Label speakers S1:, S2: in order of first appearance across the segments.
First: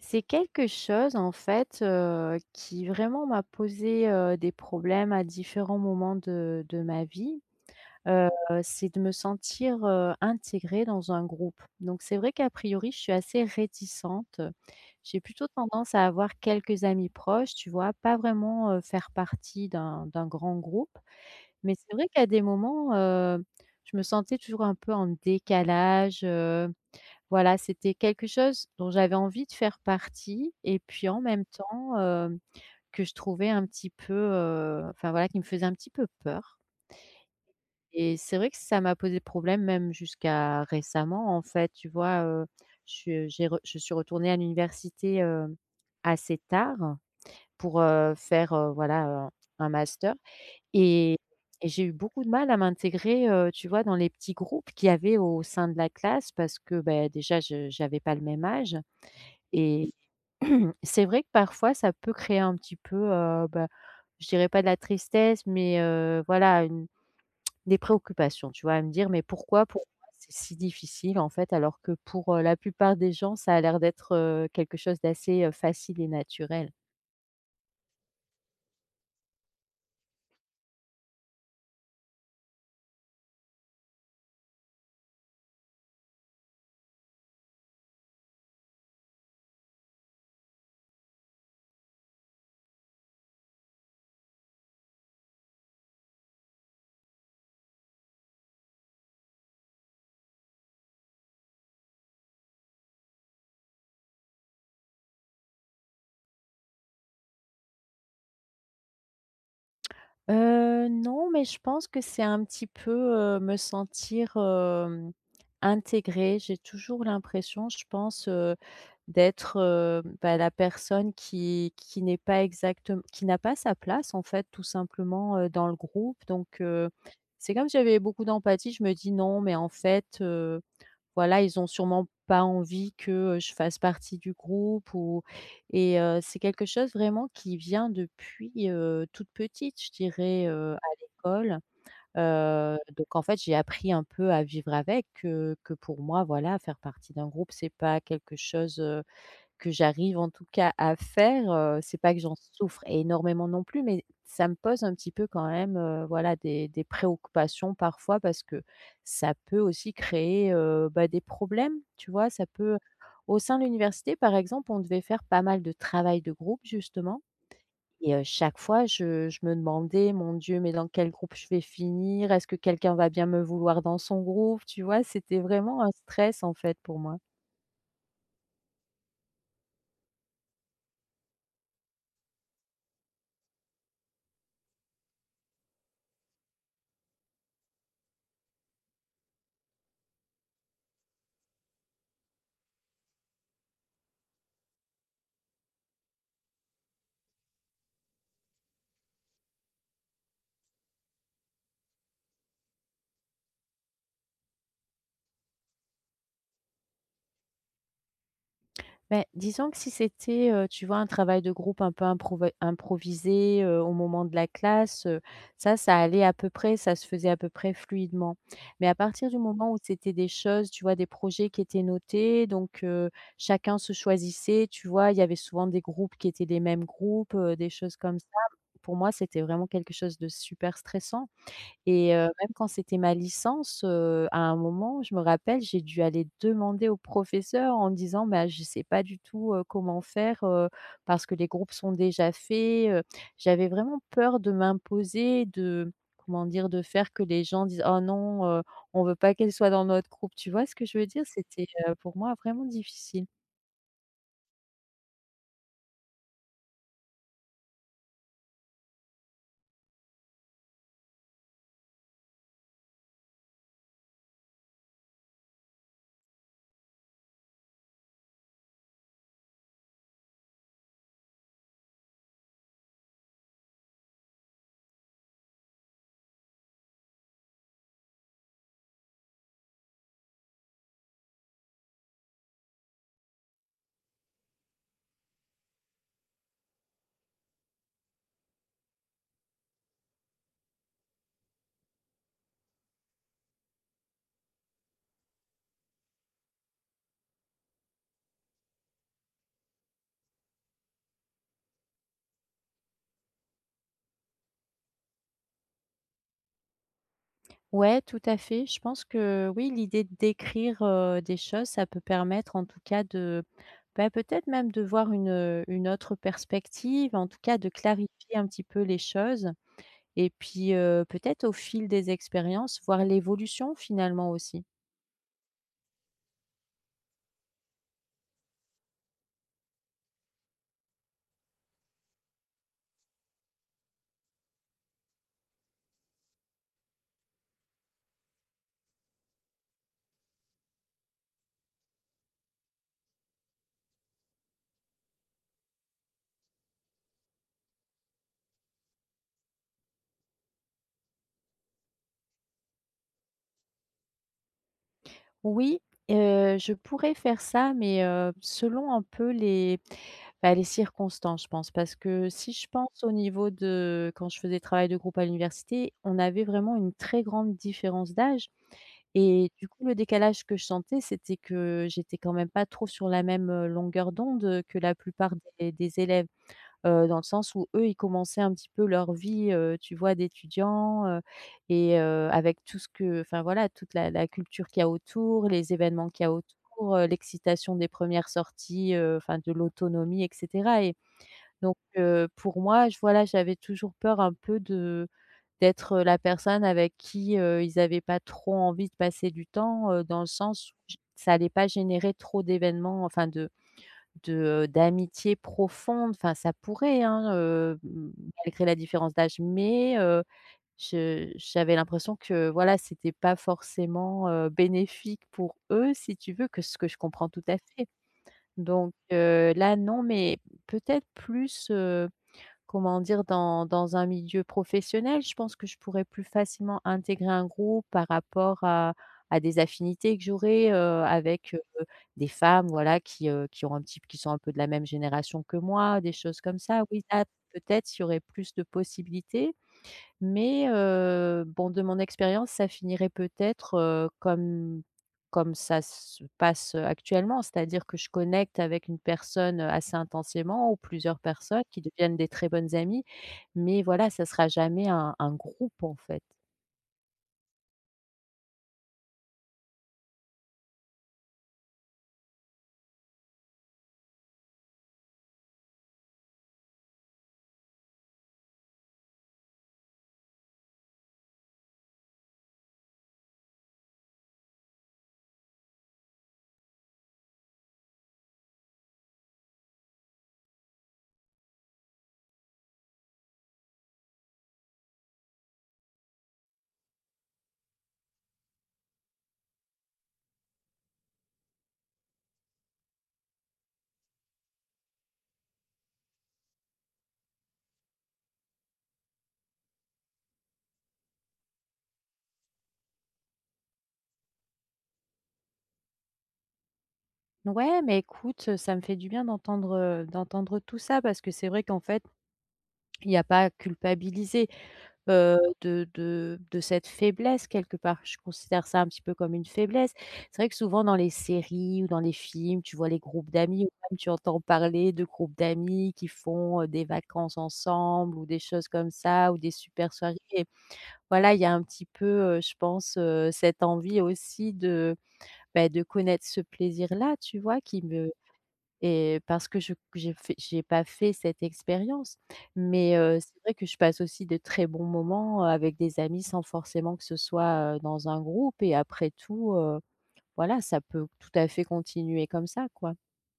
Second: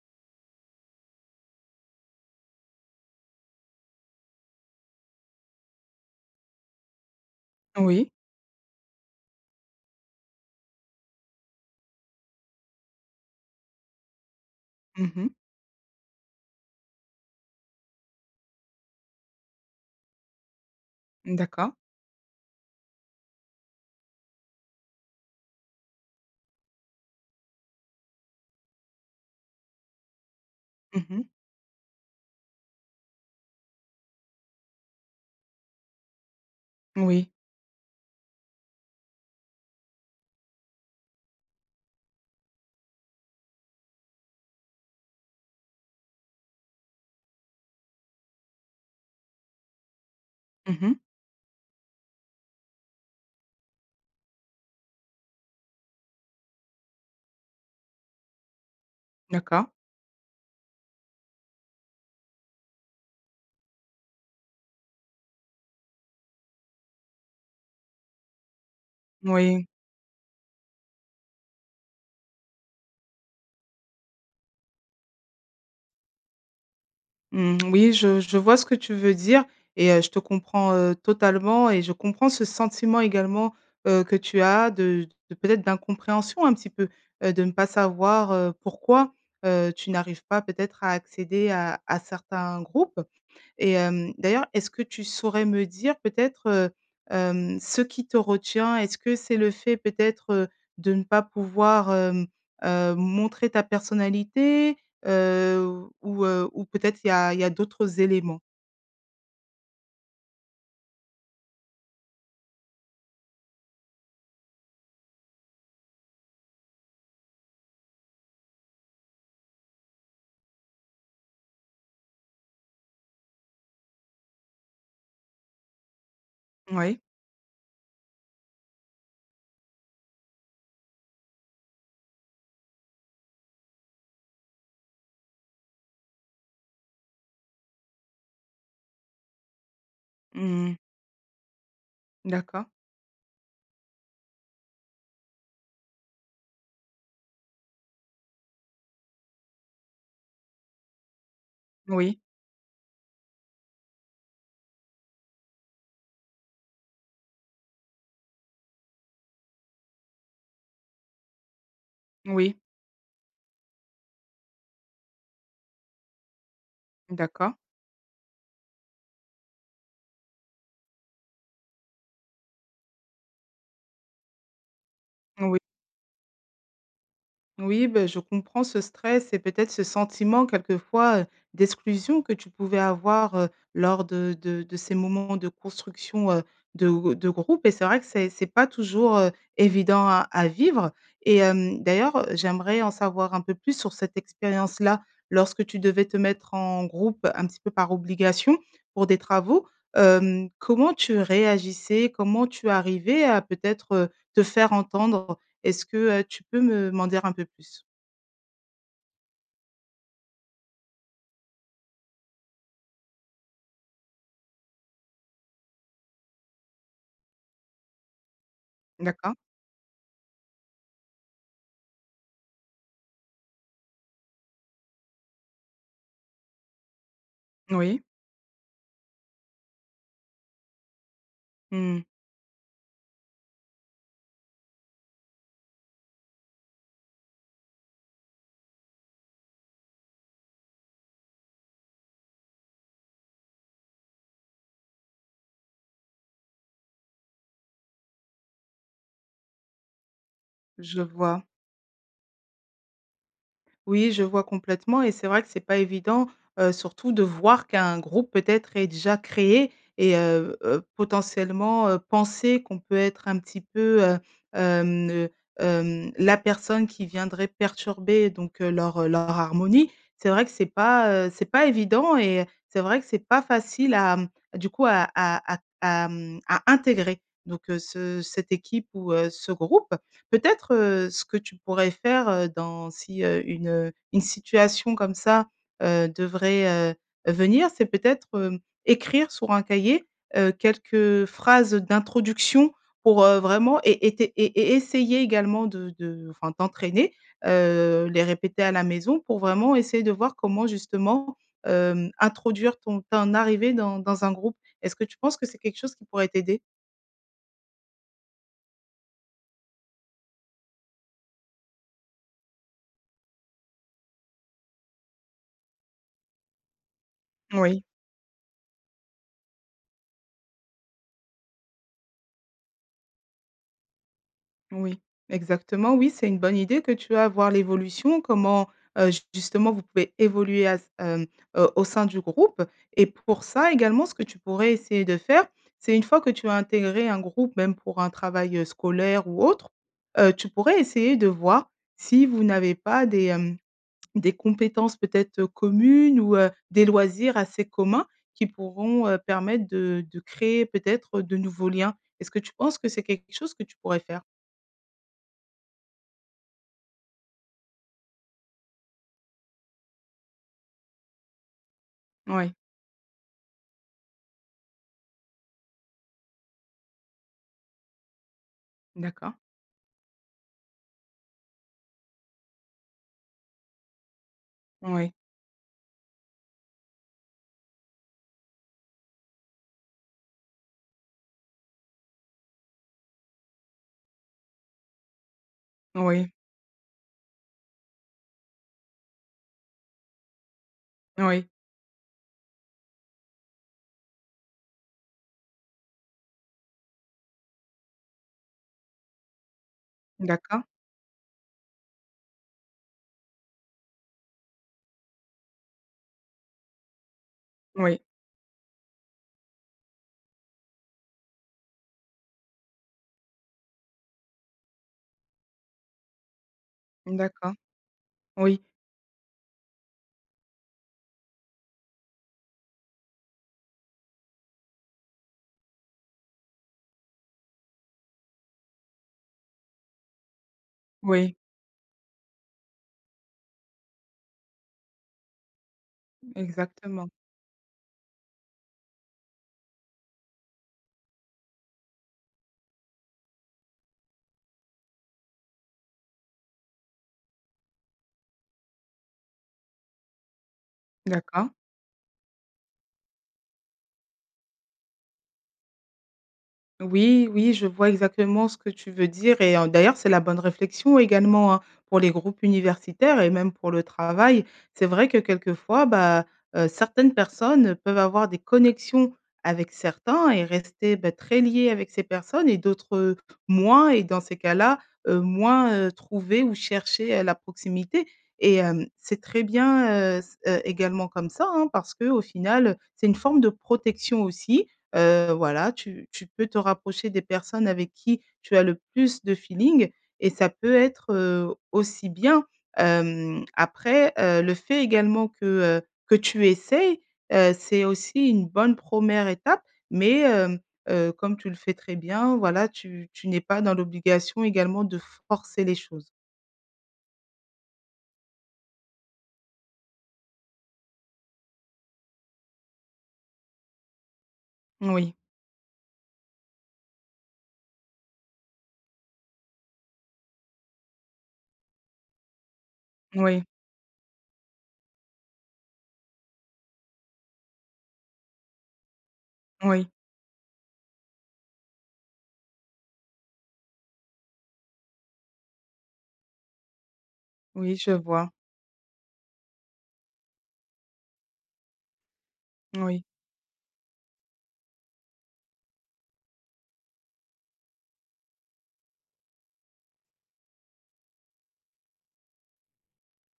S1: C'est quelque chose, en fait, heu, qui vraiment m'a posé, heu, des problèmes à différents moments de de ma vie.
S2: Oui.
S1: Heu, c'est de me sentir, heu, intégrée dans un groupe. Donc, c'est vrai, qu'a priori, je suis assez réticente.
S2: Mmh
S1: J'ai
S2: mh.
S1: plutôt tendance à avoir quelques amis proches, tu vois, pas vraiment, heu, faire partie d'un, d'un grand groupe.
S2: Mmh.
S1: Mais,
S2: D'accord.
S1: c'est vrai qu'à des moments, heu, je me sentais toujours un peu en décalage, heu. Voilà, c'était quelque chose dont j'avais envie de faire partie et
S2: Mmh
S1: puis en
S2: mh.
S1: même temps hem, que je trouvais un petit peu, heu, enfin, voilà, qui me faisait un petit peu peur
S2: Moui.
S1: et c'est vrai que ça m'a posé problème même jusqu'à récemment, en fait, tu vois, heu? Je j'ai re je suis retournée à l'université, heu, assez tard pour, heu, faire, heu, voilà, heu, un un master
S2: Mmh mh.
S1: et et j'ai eu beaucoup de mal à m'intégrer, heu, tu vois, dans les petits groupes qu'il y avait au sein de la classe parce que beh, déjà je j'avais pas le même âge
S2: D'accord.
S1: et c'est vrai que, parfois, ça peut créer un petit peu, heu, bah, je dirais pas de la tristesse, mais, heu, voilà, une des préoccupations, tu vois? À me dire: «Mais, pourquoi
S2: Oui.
S1: pour moi c'est si difficile, en fait, alors que pour, heu, la plupart des gens ça a l'air d'être, heu, quelque chose d'assez, heu, facile et naturel».
S2: Mmh, oui, je je vois ce que tu veux dire et heu, je te comprends, heu, totalement et je comprends ce sentiment également, heu, que tu as de de peut-être d'incompréhension un petit peu. Heu, de ne pas savoir, heu, pourquoi, heu, tu n'arrives pas, peut-être, à accéder à à certains groupes. Et hem, d'ailleurs, est-ce que tu saurais me dire, peut-être, heu, hem, ce qui te retient? Est-ce que c'est le fait, peut-être, heu, de ne pas pouvoir, hem, heu, montrer ta personnalité, heu, ou heu, ou peut-être il y a il y a d'autres éléments?
S1: Heu, non, mais je pense que c'est un petit peu, heu, me sentir, hem, intégrée. J'ai toujours l'impression, je pense, heu, d'être, heu, bah, la personne qui qui n'est pas exactem qui n'a pas sa place en fait tout simplement, heu, dans le groupe. Donc, heu,
S2: Moui.
S1: c'est comme si j'avais beaucoup d'empathie, je me dis: «Non mais en fait, heu, voilà ils ont sûrement pas envie que, heu, je fasse partie du groupe» ou et heu, c'est quelque chose vraiment qui vient depuis, heu, toute petite je dirais,
S2: Mmh
S1: heu,
S2: mh.
S1: à l'école.
S2: D'accord.
S1: Heu, donc en fait, j'ai appris un peu à vivre avec, heu. Que pour moi, voilà, faire partie d'un groupe c'est pas quelque chose, heu, que j'arrive, en tout cas, à faire, heu. C'est pas
S2: Oui.
S1: que j'en souffre énormément non plus mais, ça me pose un petit peu, quand même, heu, voilà, des des préoccupations parfois parce que ça peut aussi créer, heu, bah, des problèmes, tu vois? Ça
S2: Oui.
S1: peut, au sein de l'université par exemple, on devait faire pas mal de travail de groupe justement.
S2: D'accord.
S1: Et heu, chaque fois je je me demandais: «Mon Dieu, mais dans quel groupe je vais finir? Est-ce que quelqu'un va bien me vouloir dans son groupe?» tu vois? C'était
S2: Oui.
S1: vraiment un stress en fait pour moi.
S2: Oui, bah, je comprends ce stress et peut-être, ce sentiment quelquefois, heu, d'exclusion que tu pouvais avoir, heu, lors de de de ces moments de construction, heu, de gr de groupes et c'est vrai que c'est c'est pas toujours, heu, évident à à vivre. Et hem, d'ailleurs, heu, j'aimerais en savoir un peu plus sur cette expérience-là. Lorsque tu devais te mettre en groupe, un petit peu par obligation, pour des travaux, hem, comment tu réagissais? Comment tu arrivais à peut-être, heu, te faire entendre? Est-ce que, heu, tu peux me m'en dire un peu plus?
S1: Beh, disons que si c'était, heu, tu vois, un travail de groupe un peu improva improvisé, heu, au moment de la classe, heu, ça ça allait à peu près, ça se faisait à peu près fluidement. Mais à partir
S2: D'accord.
S1: du moment où c'étaient des choses, tu vois, des projets qui étaient notés donc, heu, chacun se choisissait, tu vois? Il y avait souvent des groupes qui étaient des mêmes groupes, heu, des choses
S2: Oui.
S1: comme ça. Pour moi c'était vraiment quelque chose de super stressant.
S2: Mmh.
S1: Et heu, même quand c'était ma licence, heu, à un moment je me rappelle j'ai dû aller demander au professeur en disant: «Bah, je sais pas du tout, heu, comment faire, heu, parce que les groupes sont déjà faits, heu». J'avais vraiment peur de m'imposer, de comment dire? De faire que les gens disent: «Oh non, heu, on veut pas qu'elle soit dans notre groupe», tu vois ce que je
S2: Je
S1: veux dire?
S2: vois.
S1: C'était, heu, pour moi vraiment difficile.
S2: Oui, je vois complètement et c'est vrai que c'est pas évident, heu, surtout de voir qu'un groupe, peut-être, est déjà créé et heu, heu, potentiellement, heu, penser qu'on peut être, un petit peu, heu, hem, ne hem, la personne qui viendrait perturber donc, heu, leur heu, leur harmonie. C'est vrai que c'est pas, heu, c'est pas évident et c'est vrai que c'est pas facile à, mmh, du coup à à à à à mmh, à intégrer donc, heu, ce cette équipe ou, heu, ce groupe. Peut-être, heu, ce que tu pourrais faire, heu, dans si heu, une heu, une situation comme ça, heu, devrait, heu, venir c'est peut-être, hem, écrire sur un cahier, heu, quelques phrases d'introduction pour, heu, vraiment é été é é essayer également de de enfin, t'entraîner. Heu, les répéter à la maison pour vraiment essayer de voir comment justement, hem, introduire ton ton arrivée dans dans un groupe. Est-ce que tu penses que c'est quelque chose qui pourrait t'aider?
S1: Ouais tout à fait, je pense que oui, l'idée d'écrire, heu, des choses, ça peut permettre en tout cas de, bah, peut-être même de voir une, heu, une autre perspective, en tout cas, de
S2: Oui.
S1: clarifier un petit peu les choses. Et puis, heu, peut-être au fil des expériences, voir l'évolution, finalement, aussi.
S2: Oui. Exactement, oui c'est une bonne idée que tu as, voir l'évolution, comment heu j justement vous pouvez évoluer à, hem, heu, au sein du groupe et pour ça également, ce que tu pourrais essayer de faire, c'est une fois que tu as intégré un groupe, même pour un travail, heu, scolaire ou autre, heu, tu pourrais essayer de voir si vous n'avez pas des, hem, des compétences peut-être, heu, communes ou, heu, des loisirs assez communs qui pourront, heu, permettre de de créer peut-être, heu, de nouveaux liens. Est-ce que tu penses que c'est quelque chose que tu pourrais faire?
S1: Oui, heu, je pourrais faire ça, mais, heu, selon un peu les bah, les circonstances je pense. Parce que si
S2: Ouais.
S1: je pense au niveau de quand je fais des travails de groupe à l'université, on avait vraiment une très grande différence d'âge.
S2: D'accord.
S1: Et du coup, le décalage que je sentais c'était que, j'étais quand même pas trop sur la même, heu, longueur d'onde, heu, que la
S2: OuI.
S1: plupart des des élèves, heu, dans le sens où eux, ils commençaient un petit peu leur vie heu, tu vois, d'étudiant, heu, et heu, avec tout ce que enfin voilà toute la la culture qu'il y a autour, les événements qu'il y
S2: Oui.
S1: a autour, heu, l'excitation des 1ères sorties, heu, enfin de l'autonomie et cetera et
S2: Oui.
S1: donc, heu, pour moi je voilà j'avais toujours peur, un peu, de d'être, heu, la personne avec qui, heu, ils avaient pas trop envie de passer du temps, heu, dans le
S2: D'accord.
S1: sens j ça allait pas générer trop d'événements, enfin de de heu, d'amitié profonde, enfin ça pourrait, hein, heu,
S2: Oui.
S1: m malgré la différence d'âge, mais, heu, je j'avais l'impression que voilà, c'était pas forcément, heu, bénéfique pour eux, si tu veux, que ce que je comprends tout
S2: D'accord.
S1: à fait.
S2: Oui.
S1: Donc, heu, là non, mais peut-être plus, heu, comment dire? Dans dans un milieu professionnel, je pense que je pourrais plus facilement intégrer un groupe par rapport à à des affinités que j'aurais, heu,
S2: Oui.
S1: avec, heu, des femmes, voilà, qui, heu, qui ont un type qui sont un peu de la même génération que moi, des choses comme ça. Oui,
S2: Exactement.
S1: là, peut-être il y aurait plus de possibilités. Mais, heu, bon, de mon expérience, ça finirait peut-être, heu, comme comme ça se passe, heu, actuellement. C'est-à-dire que je connecte avec une personne, heu, assez intensément ou plusieurs
S2: D'accord.
S1: personnes qui deviennent des très bonnes amies. Mais voilà, ça sera jamais un un groupe en fait.
S2: Oui oui. Je vois exactement ce que tu veux dire et en d'ailleurs, c'est la bonne réflexion également, hein, pour les groupes universitaires et même pour le travail. C'est vrai que, quelquefois, bah, heu, certaines personnes peuvent avoir des connexions avec certains et rester, beh, très liées avec ces personnes et d'autres, heu, moins et dans ces cas-là, heu, moins, heu, trouver ou chercher la proximité et hem, c'est très bien, heu, s heu, également comme ça, hein, parce qu'au final, heu, c'est une forme de protection aussi, heu, voilà. Tu tu peux te rapprocher des personnes avec qui tu as le plus de feeling et ça peut être, heu, aussi bien. Hem, après, heu, le fait également que, heu, que tu essaies, heu, c'est aussi une bonne 1re étape, mais, heu, heu, comme tu le fais très bien, voilà. Tu tu n'es pas dans l'obligation également de forcer les choses.
S1: Ouais, mais écoute, heu, ça me fait du bien d'entendre, heu, d'entendre tout ça parce que c'est vrai qu'en fait, il y a pas à culpabiliser,
S2: Oui.
S1: heu, de de de cette faiblesse quelque part. Je considère ça un petit peu comme une faiblesse. C'est vrai que souvent dans les séries ou dans les films, tu vois les groupes
S2: Oui.
S1: d'amis ou même tu entends parler de groupes d'amis qui font, heu, des vacances ensemble ou des choses comme ça ou des
S2: Oui.
S1: super soirées. Voilà, il y a un petit peu, heu, je pense, heu, cette envie aussi de, beh, de connaître ce plaisir-là, tu vois,
S2: Oui,
S1: qui
S2: je
S1: me
S2: vois.
S1: et parce que je j'ai fait j'ai pas fait cette expérience. Mais,
S2: Oui.
S1: heu, c'est vrai que je passe aussi de très bons moments, heu, avec des amis sans forcément que ce soit, heu, dans un groupe et après tout, heu, voilà, ça peut tout à fait continuer comme ça, quoi.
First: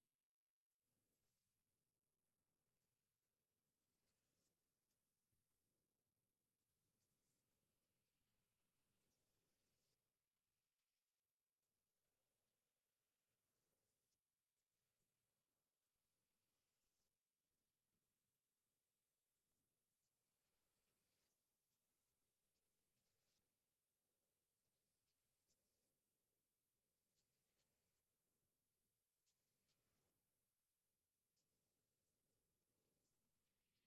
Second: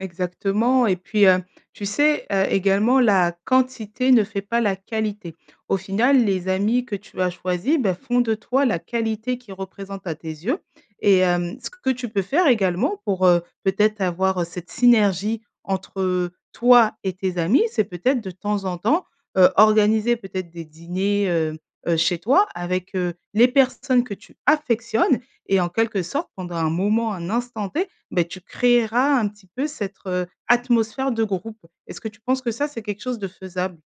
S2: Exactement et puis, hem, tu sais, heu, également la quantité ne fait pas la qualité. Au final, les amis que tu as choisi, bah, font de toi la qualité qui représente à tes yeux et hem, ce que tu peux faire également pour, heu, peut-être avoir, heu, cette synergie, entre toi et tes amis c'est peut-être de temps en temps, heu, organiser peut-être des dîners, hem, heu, chez toi, avec, heu, les personnes que tu affectionnes et en quelque sorte pendant un moment, un instant T, beh, tu créeras un petit peu cette, heu, atmosphère de groupe. Est-ce que tu penses que, ça, c'est quelque chose de faisable?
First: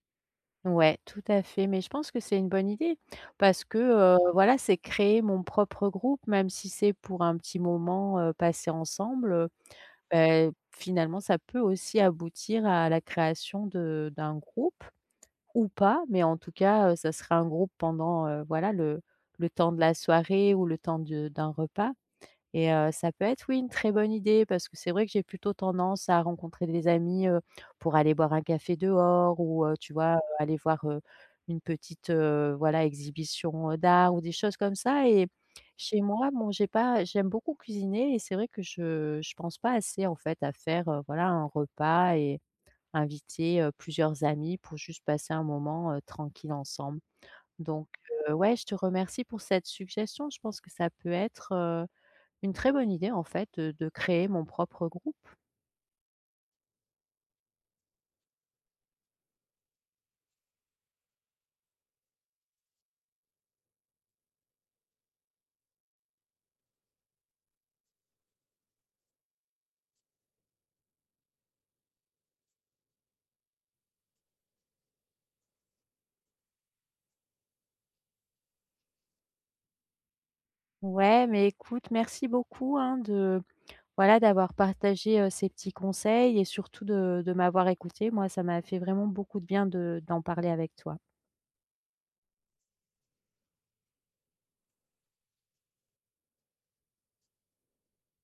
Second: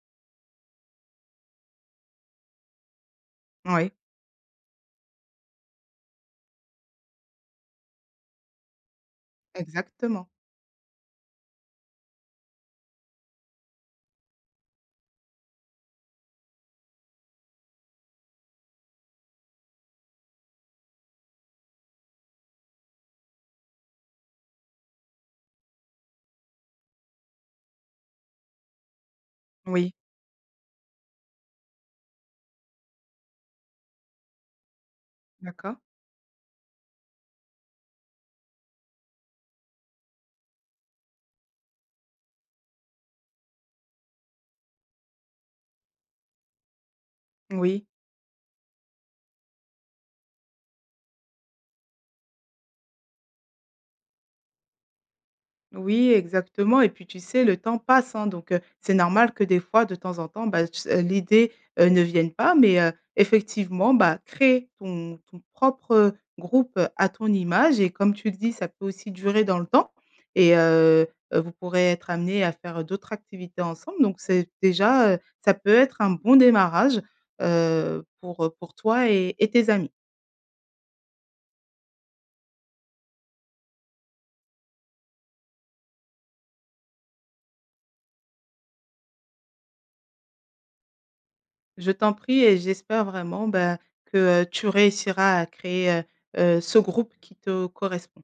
S1: Ouais, tout à fait. Mais, je pense que c'est une bonne idée parce que,
S2: Oui.
S1: heu, voilà, c'est créer mon propre groupe même si c'est pour un petit moment, heu, passé ensemble, heu.
S2: Exactement.
S1: Beh, finalement, ça peut aussi aboutir à la création de d'un groupe ou pas. Mais, en tout cas, heu, ça sera un groupe pendant, heu, voilà, le le temps de la soirée ou le temps de d'un repas et heu, ça peut être, oui, une très bonne idée parce que c'est vrai que j'ai plutôt tendance à rencontrer des amis, heu, pour aller boire un café dehors ou, heu, tu
S2: Oui.
S1: vois, heu, aller voir, heu, une petite, heu, voilà, exhibition, heu, d'art ou des choses comme ça et
S2: D'accord.
S1: chez moi, bon j'ai pas j'aime beaucoup cuisiner et c'est vrai que je je pense pas assez, en fait, à faire, heu, voilà, un repas et inviter, heu, plusieurs amis pour juste passer un moment, heu, tranquille ensemble.
S2: Oui.
S1: Donc, heu, ouais. Je te remercie pour cette suggestion. Je pense que ça peut être, heu, une très bonne idée, en fait, heu, de créer mon propre groupe.
S2: Oui, exactement et puis, tu sais, le temps passe, hein. Donc, heu, c'est normal que, des fois, de temps en temps, bah, tu sais, heu, l'idée, heu, ne vienne pas mais, heu, effectivement, bah, créer ton ton propre, heu, groupe à ton image et comme tu le dis, ça peut aussi durer dans le temps et heu heu, vous pourrez être amenés à faire, heu, d'autres activités ensemble. Donc, c'est déjà, heu, ça peut être un bon démarrage, heu, pour, heu, pour toi et et tes amis.
S1: Ouais. Mais, écoute, merci beaucoup, hein, de, voilà, d'avoir partagé, heu, ces petits conseils et surtout de de m'avoir écoutée. Moi, ça m'a fait vraiment beaucoup de bien de d'en parler avec toi.
S2: Je t'en prie et j'espère vraiment, ben, que, heu, tu réussiras à créer, heu heu, ce groupe qui te correspond.